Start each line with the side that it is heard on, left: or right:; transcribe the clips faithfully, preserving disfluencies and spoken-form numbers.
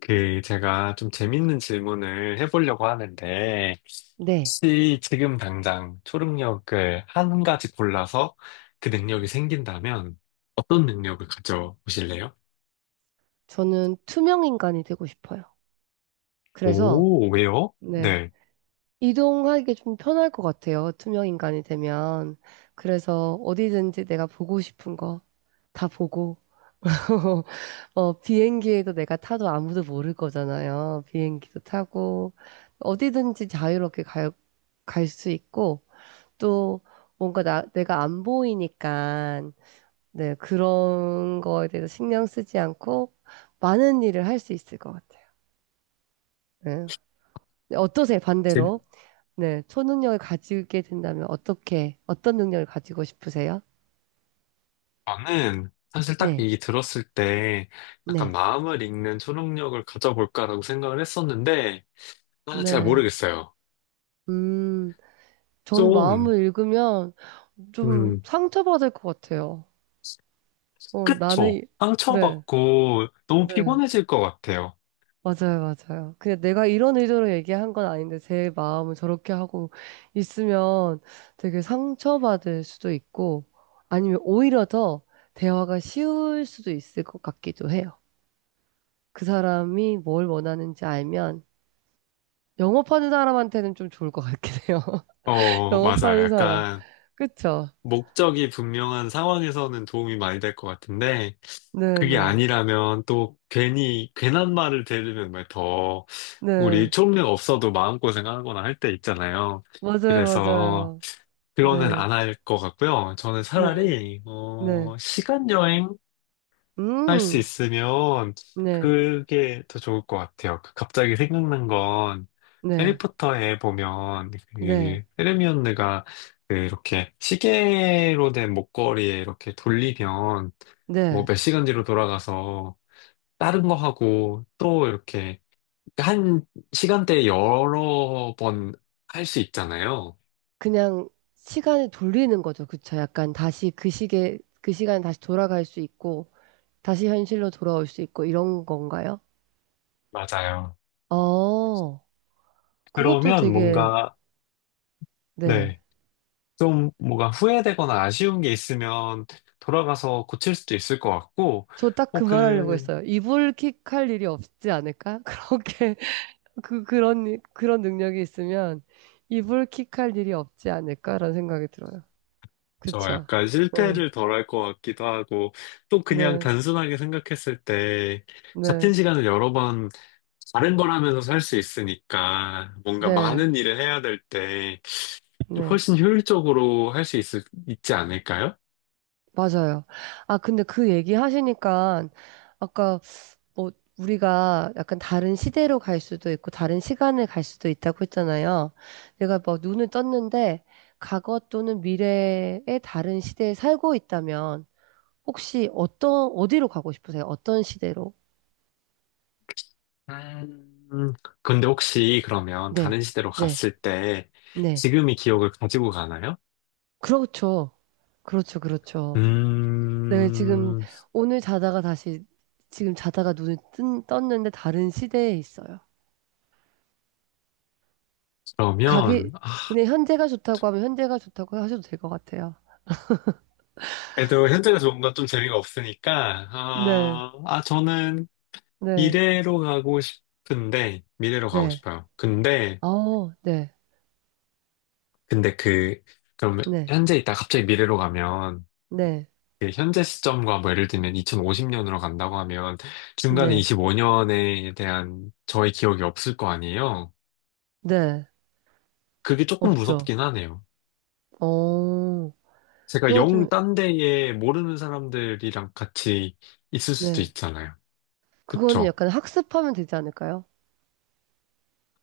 left: 그, 제가 좀 재밌는 질문을 해보려고 하는데,
right: 네.
left: 혹시 지금 당장 초능력을 한 가지 골라서 그 능력이 생긴다면 어떤 능력을 가져보실래요?
right: 저는 투명 인간이 되고 싶어요. 그래서,
left: 오, 왜요?
right: 네.
left: 네.
right: 이동하기 좀 편할 것 같아요. 투명 인간이 되면. 그래서 어디든지 내가 보고 싶은 거 다 보고, 어, 비행기에도 내가 타도 아무도 모를 거잖아요. 비행기도 타고, 어디든지 자유롭게 갈, 갈 수 있고, 또 뭔가 나, 내가 안 보이니까, 네, 그런 거에 대해서 신경 쓰지 않고 많은 일을 할 수 있을 것 같아요. 네. 네, 어떠세요,
left: 제-
right: 반대로? 네, 초능력을 가지게 된다면 어떻게, 어떤 능력을 가지고 싶으세요?
left: 저는 사실 딱
right: 네,
left: 이 들었을 때 약간
right: 네,
left: 마음을 읽는 초능력을 가져볼까라고 생각을 했었는데, 아, 잘
right: 네.
left: 모르겠어요.
right: 음, 저는
left: 좀,
right: 마음을 읽으면 좀
left: 음,
right: 상처받을 것 같아요. 어, 나는, 이-
left: 그쵸.
right: 네,
left: 상처받고 너무
right: 네.
left: 피곤해질 것 같아요.
right: 맞아요, 맞아요. 그냥 내가 이런 의도로 얘기한 건 아닌데 제 마음을 저렇게 하고 있으면 되게 상처받을 수도 있고 아니면 오히려 더 대화가 쉬울 수도 있을 것 같기도 해요. 그 사람이 뭘 원하는지 알면 영업하는 사람한테는 좀 좋을 것 같긴 해요.
left: 어, 맞아.
right: 영업하는 사람.
left: 약간
right: 그쵸?
left: 목적이 분명한 상황에서는 도움이 많이 될 것 같은데 그게
right: 네네.
left: 아니라면 또 괜히 괜한 말을 들으면 막더
right: 네.
left: 우리
right: 네.
left: 초능력 없어도 마음고생하거나 할 때 있잖아요.
right: 맞아요,
left: 그래서
right: 맞아요.
left: 그거는
right: 네.
left: 안 할 것 같고요. 저는
right: 네.
left: 차라리
right: 네.
left: 어, 시간 여행 할 수
right: 음.
left: 있으면
right: 네.
left: 그게 더 좋을 것 같아요. 그 갑자기 생각난 건
right: 네.
left: 해리포터에 보면
right: 네.
left: 그 헤르미온느가 그 이렇게 시계로 된 목걸이에 이렇게 돌리면 뭐
right: 네.
left: 몇 시간 뒤로 돌아가서 다른 거 하고 또 이렇게 그러니까 한 시간대에 여러 번 할 수 있잖아요.
right: 그냥 시간을 돌리는 거죠. 그쵸? 약간 다시 그 시계, 그 시간에 다시 돌아갈 수 있고, 다시 현실로 돌아올 수 있고, 이런 건가요?
left: 맞아요.
right: 어, 그것도
left: 그러면
right: 되게,
left: 뭔가
right: 네.
left: 네. 좀 뭐가 후회되거나 아쉬운 게 있으면 돌아가서 고칠 수도 있을 것 같고,
right: 저 딱 그 말하려고
left: 혹은
right: 했어요. 이불킥할 일이 없지 않을까? 그렇게 그 그런 일- 그런 능력이 있으면 이불킥할 일이 없지 않을까라는 생각이 들어요.
left: 저
right: 그쵸?
left: 약간
right: 응,
left: 실패를 덜 할 것 같기도 하고, 또 그냥
right: 네,
left: 단순하게 생각했을 때
right: 네,
left: 같은 시간을 여러 번 다른 걸 하면서 살 수 있으니까 뭔가
right: 네,
left: 많은 일을 해야 될 때
right: 네,
left: 훨씬 효율적으로 할 수 있지 않을까요?
right: 맞아요. 아 근데 그 얘기 하시니까 아까 뭐 우리가 약간 다른 시대로 갈 수도 있고 다른 시간을 갈 수도 있다고 했잖아요. 내가 막 눈을 떴는데 과거 또는 미래의 다른 시대에 살고 있다면. 혹시 어떤, 어디로 가고 싶으세요? 어떤 시대로?
left: 음, 근데 혹시 그러면
right: 네,
left: 다른 시대로
right: 네,
left: 갔을 때
right: 네.
left: 지금의 기억을 가지고 가나요?
right: 그렇죠. 그렇죠, 그렇죠. 네, 지금
left: 음,
right: 오늘 자다가 다시, 지금 자다가 눈을 뜬, 떴는데 다른 시대에 있어요. 가기,
left: 그러면, 아,
right: 그냥 현재가 좋다고 하면 현재가 좋다고 하셔도 될 것 같아요.
left: 그래도 현재가좋 뭔가 좀 재미가 없으니까,
right: 네,
left: 아, 아, 저는
right: 네,
left: 미래로 가고 싶은데, 미래로 가고
right: 네.
left: 싶어요. 근데,
right: 어, 네,
left: 근데 그, 그럼
right: 네,
left: 현재 있다 갑자기 미래로 가면,
right: 네,
left: 그 현재 시점과 뭐 예를 들면 이천오십 년으로 간다고 하면, 중간에
right: 네,
left: 이십오 년에 대한 저의 기억이 없을 거 아니에요?
right: 네.
left: 그게 조금
right: 없죠.
left: 무섭긴 하네요.
right: 어,
left: 제가
right: 그건
left: 영
right: 좀,
left: 딴 데에 모르는 사람들이랑 같이 있을 수도
right: 네.
left: 있잖아요.
right: 그거는
left: 그쵸?
right: 약간 학습하면 되지 않을까요?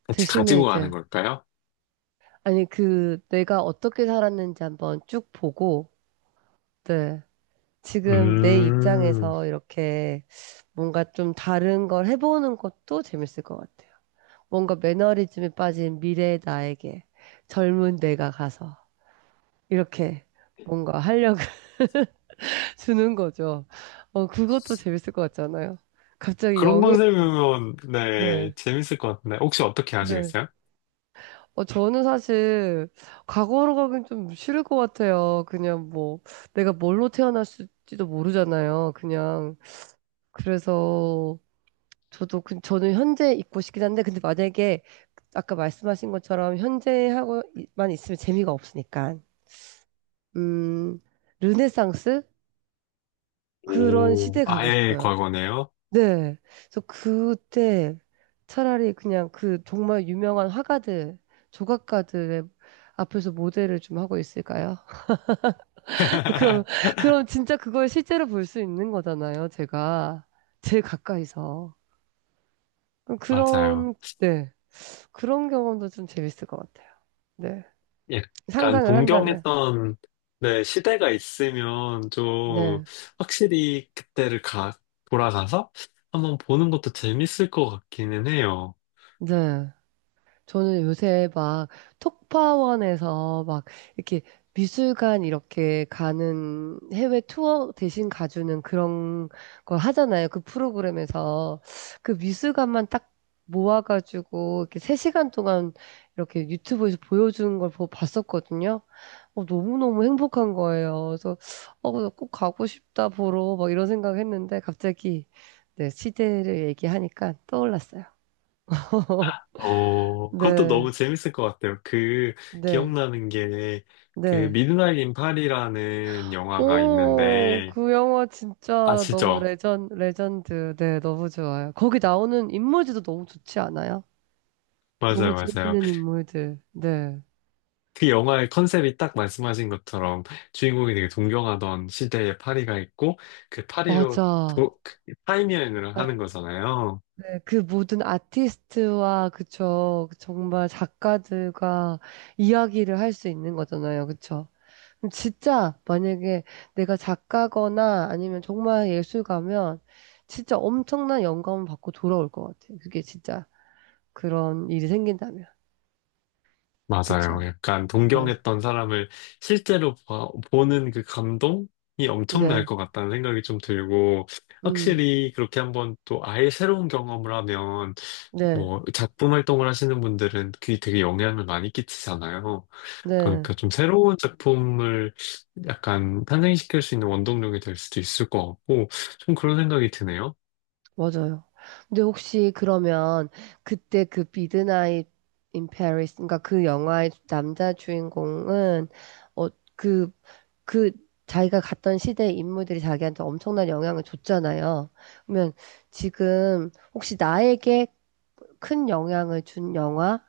left: 같이
right: 대신에
left: 가지고 가는
right: 이제,
left: 걸까요?
right: 아니, 그, 내가 어떻게 살았는지 한번 쭉 보고, 네. 지금 내
left: 음,
right: 입장에서 이렇게 뭔가 좀 다른 걸 해보는 것도 재밌을 것 같아요. 뭔가 매너리즘에 빠진 미래의 나에게 젊은 내가 가서 이렇게 뭔가 활력을 주는 거죠. 어, 그것도 재밌을 것 같잖아요. 갑자기
left: 그런
right: 영해지는 거.
left: 컨셉이면, 네,
right: 네.
left: 재밌을 것 같은데. 혹시 어떻게
right: 네.
left: 하시겠어요?
right: 어, 저는 사실 과거로 가긴 좀 싫을 것 같아요. 그냥 뭐 내가 뭘로 태어났을지도 모르잖아요. 그냥 그래서 저도 그, 저는 현재 있고 싶긴 한데 근데 만약에 아까 말씀하신 것처럼 현재하고만 있으면 재미가 없으니까 음 르네상스 그런
left: 오,
right: 시대 가고
left: 아예
right: 싶어요.
left: 과거네요.
right: 네. 그래서 그때 차라리 그냥 그 정말 유명한 화가들, 조각가들의 앞에서 모델을 좀 하고 있을까요? 그럼, 그럼 진짜 그걸 실제로 볼 수 있는 거잖아요, 제가. 제일 가까이서.
left: 맞아요.
right: 그런, 네. 그런 경험도 좀 재밌을 것 같아요. 네.
left: 약간
right: 상상을 한다면.
left: 동경했던, 네, 시대가 있으면 좀
right: 네.
left: 확실히 그때를 가, 돌아가서 한번 보는 것도 재밌을 것 같기는 해요.
right: 네. 저는 요새 막 톡파원에서 막 이렇게 미술관 이렇게 가는 해외 투어 대신 가주는 그런 걸 하잖아요. 그 프로그램에서 그 미술관만 딱 모아가지고 이렇게 세 시간 동안 이렇게 유튜브에서 보여주는 걸 보- 봤었거든요. 어, 너무너무 행복한 거예요. 그래서 어, 나꼭 가고 싶다 보러 막 이런 생각했는데 갑자기 네, 시대를 얘기하니까 떠올랐어요.
left: 어, 그것도
right: 네.
left: 너무 재밌을 것 같아요. 그,
right: 네.
left: 기억나는 게, 그,
right: 네.
left: 미드나잇 인 파리라는 영화가
right: 오,
left: 있는데,
right: 그 영화 진짜 너무
left: 아시죠?
right: 레전, 레전드. 네, 너무 좋아요. 거기 나오는 인물들도 너무 좋지 않아요? 너무
left: 맞아요, 맞아요.
right: 재밌는 인물들. 네.
left: 그 영화의 컨셉이 딱 말씀하신 것처럼 주인공이 되게 존경하던 시대의 파리가 있고, 그 파리로
right: 맞아.
left: 도, 타임여행을
right: 네,
left: 하는 거잖아요.
right: 네. 그 모든 아티스트와, 그쵸. 정말 작가들과 이야기를 할 수 있는 거잖아요. 그쵸. 그럼 진짜 만약에 내가 작가거나 아니면 정말 예술가면 진짜 엄청난 영감을 받고 돌아올 것 같아요. 그게 진짜 그런 일이 생긴다면.
left: 맞아요.
right: 그쵸.
left: 약간
right: 네.
left: 동경했던 사람을 실제로 봐- 보는 그 감동이 엄청날
right: 네.
left: 것 같다는 생각이 좀 들고,
right: 음.
left: 확실히 그렇게 한번 또 아예 새로운 경험을 하면,
right: 네.
left: 뭐, 작품 활동을 하시는 분들은 그게 되게 영향을 많이 끼치잖아요.
right: 네.
left: 그러니까 좀 새로운 작품을 약간 탄생시킬 수 있는 원동력이 될 수도 있을 것 같고, 좀 그런 생각이 드네요.
right: 맞아요. 근데 혹시 그러면 그때 그 미드나잇 인 페리스 그러니까 그 영화의 남자 주인공은 어 그 그 자기가 갔던 시대의 인물들이 자기한테 엄청난 영향을 줬잖아요. 그러면 지금 혹시 나에게 큰 영향을 준 영화,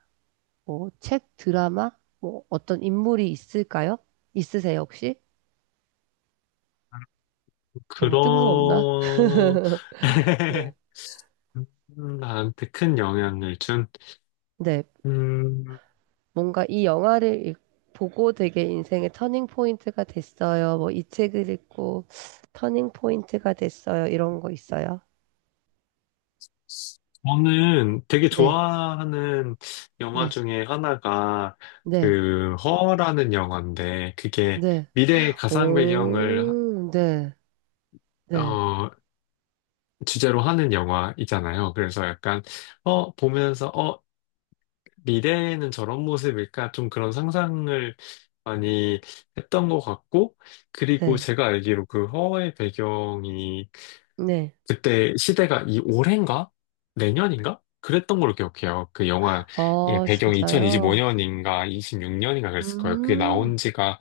right: 뭐 책, 드라마, 뭐 어떤 인물이 있을까요? 있으세요, 혹시? 너무 뜬금없나?
left: 그런,
right: 네.
left: 나한테 큰 영향을 준,
right: 네,
left: 음,
right: 뭔가 이 영화를 읽- 보고 되게 인생의 터닝 포인트가 됐어요. 뭐 이 책을 읽고 터닝 포인트가 됐어요. 이런 거 있어요?
left: 저는 되게
right: 네,
left: 좋아하는 영화
right: 네,
left: 중에 하나가
right: 네,
left: 그 허라는 영화인데 그게
right: 네.
left: 미래의 가상 배경을
right: 오, 네, 네,
left: 어 주제로 하는 영화이잖아요. 그래서 약간 어 보면서 어 미래에는 저런 모습일까 좀 그런 상상을 많이 했던 것 같고 그리고
right: 네,
left: 제가 알기로 그 허의 배경이
right: 네.
left: 그때 시대가 이 올해인가? 내년인가? 그랬던 걸로 기억해요. 그 영화, 예,
right: 아,
left: 배경이
right: 진짜요?
left: 이천이십오 년인가 이십육 년인가 그랬을 거예요. 그게
right: 음,
left: 나온 지가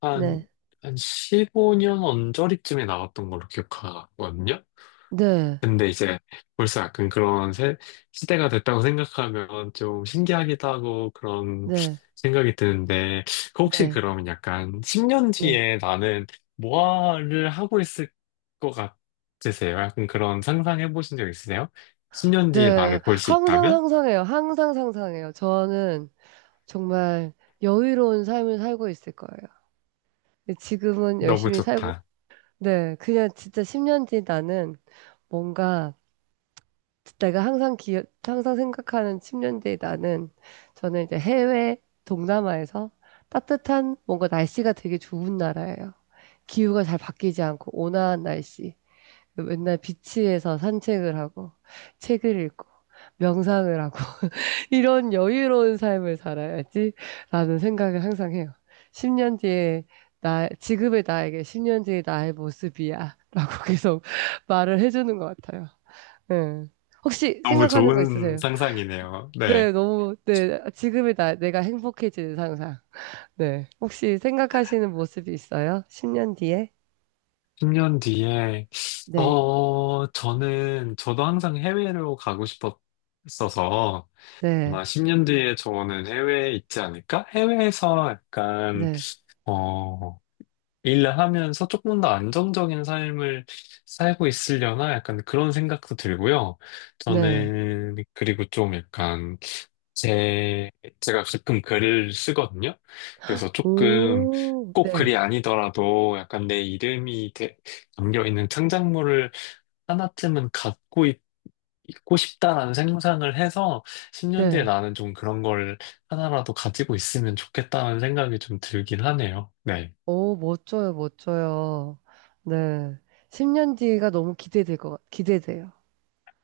left: 한,
right: 네,
left: 한 십오 년 언저리쯤에 나왔던 걸로 기억하거든요.
right: 네,
left: 근데 이제 벌써 약간 그런 세- 시대가 됐다고 생각하면 좀 신기하기도 하고 그런
right: 네,
left: 생각이 드는데 그 혹시
right: 네,
left: 그러면 약간 십 년
right: 네,
left: 뒤에 나는 뭐를 하고 있을 것 같으세요? 약간 그런 상상해 보신 적 있으세요? 십 년 뒤에
right: 네.
left: 나를 볼 수
right: 항상
left: 있다면?
right: 상상해요. 항상 상상해요. 저는 정말 여유로운 삶을 살고 있을 거예요. 지금은
left: 너무
right: 열심히 살고
left: 좋다.
right: 네, 그냥 진짜 십 년 뒤 나는 뭔가 내가 항상 기억, 항상 생각하는 십 년 뒤 나는 저는 이제 해외 동남아에서 따뜻한 뭔가 날씨가 되게 좋은 나라예요. 기후가 잘 바뀌지 않고 온화한 날씨. 맨날 비치에서 산책을 하고 책을 읽고 명상을 하고 이런 여유로운 삶을 살아야지라는 생각을 항상 해요. 십 년 뒤에 나, 지금의 나에게 십 년 뒤의 나의 모습이야. 라고 계속 말을 해주는 것 같아요. 네. 혹시
left: 너무
right: 생각하는 거
left: 좋은
right: 있으세요?
left: 상상이네요. 네.
right: 네, 너무, 네, 지금의 나, 내가 행복해지는 상상. 네. 혹시 생각하시는 모습이 있어요? 십 년 뒤에?
left: 십 년 뒤에
right: 네,
left: 어 저는 저도 항상 해외로 가고 싶었어서
right: 네,
left: 아마 십 년 뒤에 저는 해외에 있지 않을까? 해외에서 약간,
right: 네,
left: 어, 일을 하면서 조금 더 안정적인 삶을 살고 있으려나? 약간 그런 생각도 들고요.
right: 네.
left: 저는, 그리고 좀 약간, 제, 제가 가끔 글을 쓰거든요. 그래서 조금
right: 오,
left: 꼭
right: 네,
left: 글이 아니더라도 약간 내 이름이 대- 담겨 있는 창작물을 하나쯤은 갖고 있고 싶다라는 생각을 해서 십 년 뒤에
right: 네.
left: 나는 좀 그런 걸 하나라도 가지고 있으면 좋겠다는 생각이 좀 들긴 하네요. 네.
right: 오, 멋져요, 멋져요. 네. 십 년 뒤가 너무 기대될 것, 같- 기대돼요.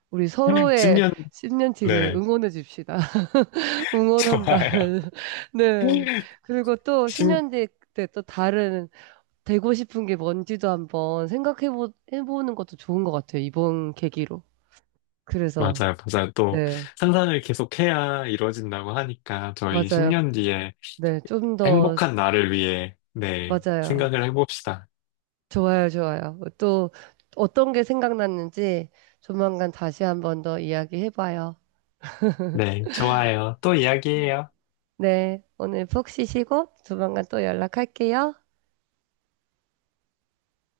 right: 우리 서로의
left: 십 년,
right: 십 년 뒤를
left: 네.
right: 응원해 줍시다.
left: 좋아요.
right: 응원한다면. 네. 그리고 또
left: 십,
right: 십 년 뒤에 때또 다른, 되고 싶은 게 뭔지도 한번 생각해 보, 해보는 것도 좋은 것 같아요. 이번 계기로. 그래서,
left: 맞아요, 맞아요. 또
right: 네.
left: 상상을 계속해야 이루어진다고 하니까 저희
right: 맞아요.
left: 십 년 뒤에
right: 네. 좀 더,
left: 행복한 나를 위해, 네,
right: 맞아요.
left: 생각을 해봅시다.
right: 좋아요, 좋아요. 또 어떤 게 생각났는지 조만간 다시 한번 더 이야기해봐요.
left: 네, 좋아요. 또 이야기해요.
right: 네, 오늘 푹 쉬시고 조만간 또 연락할게요.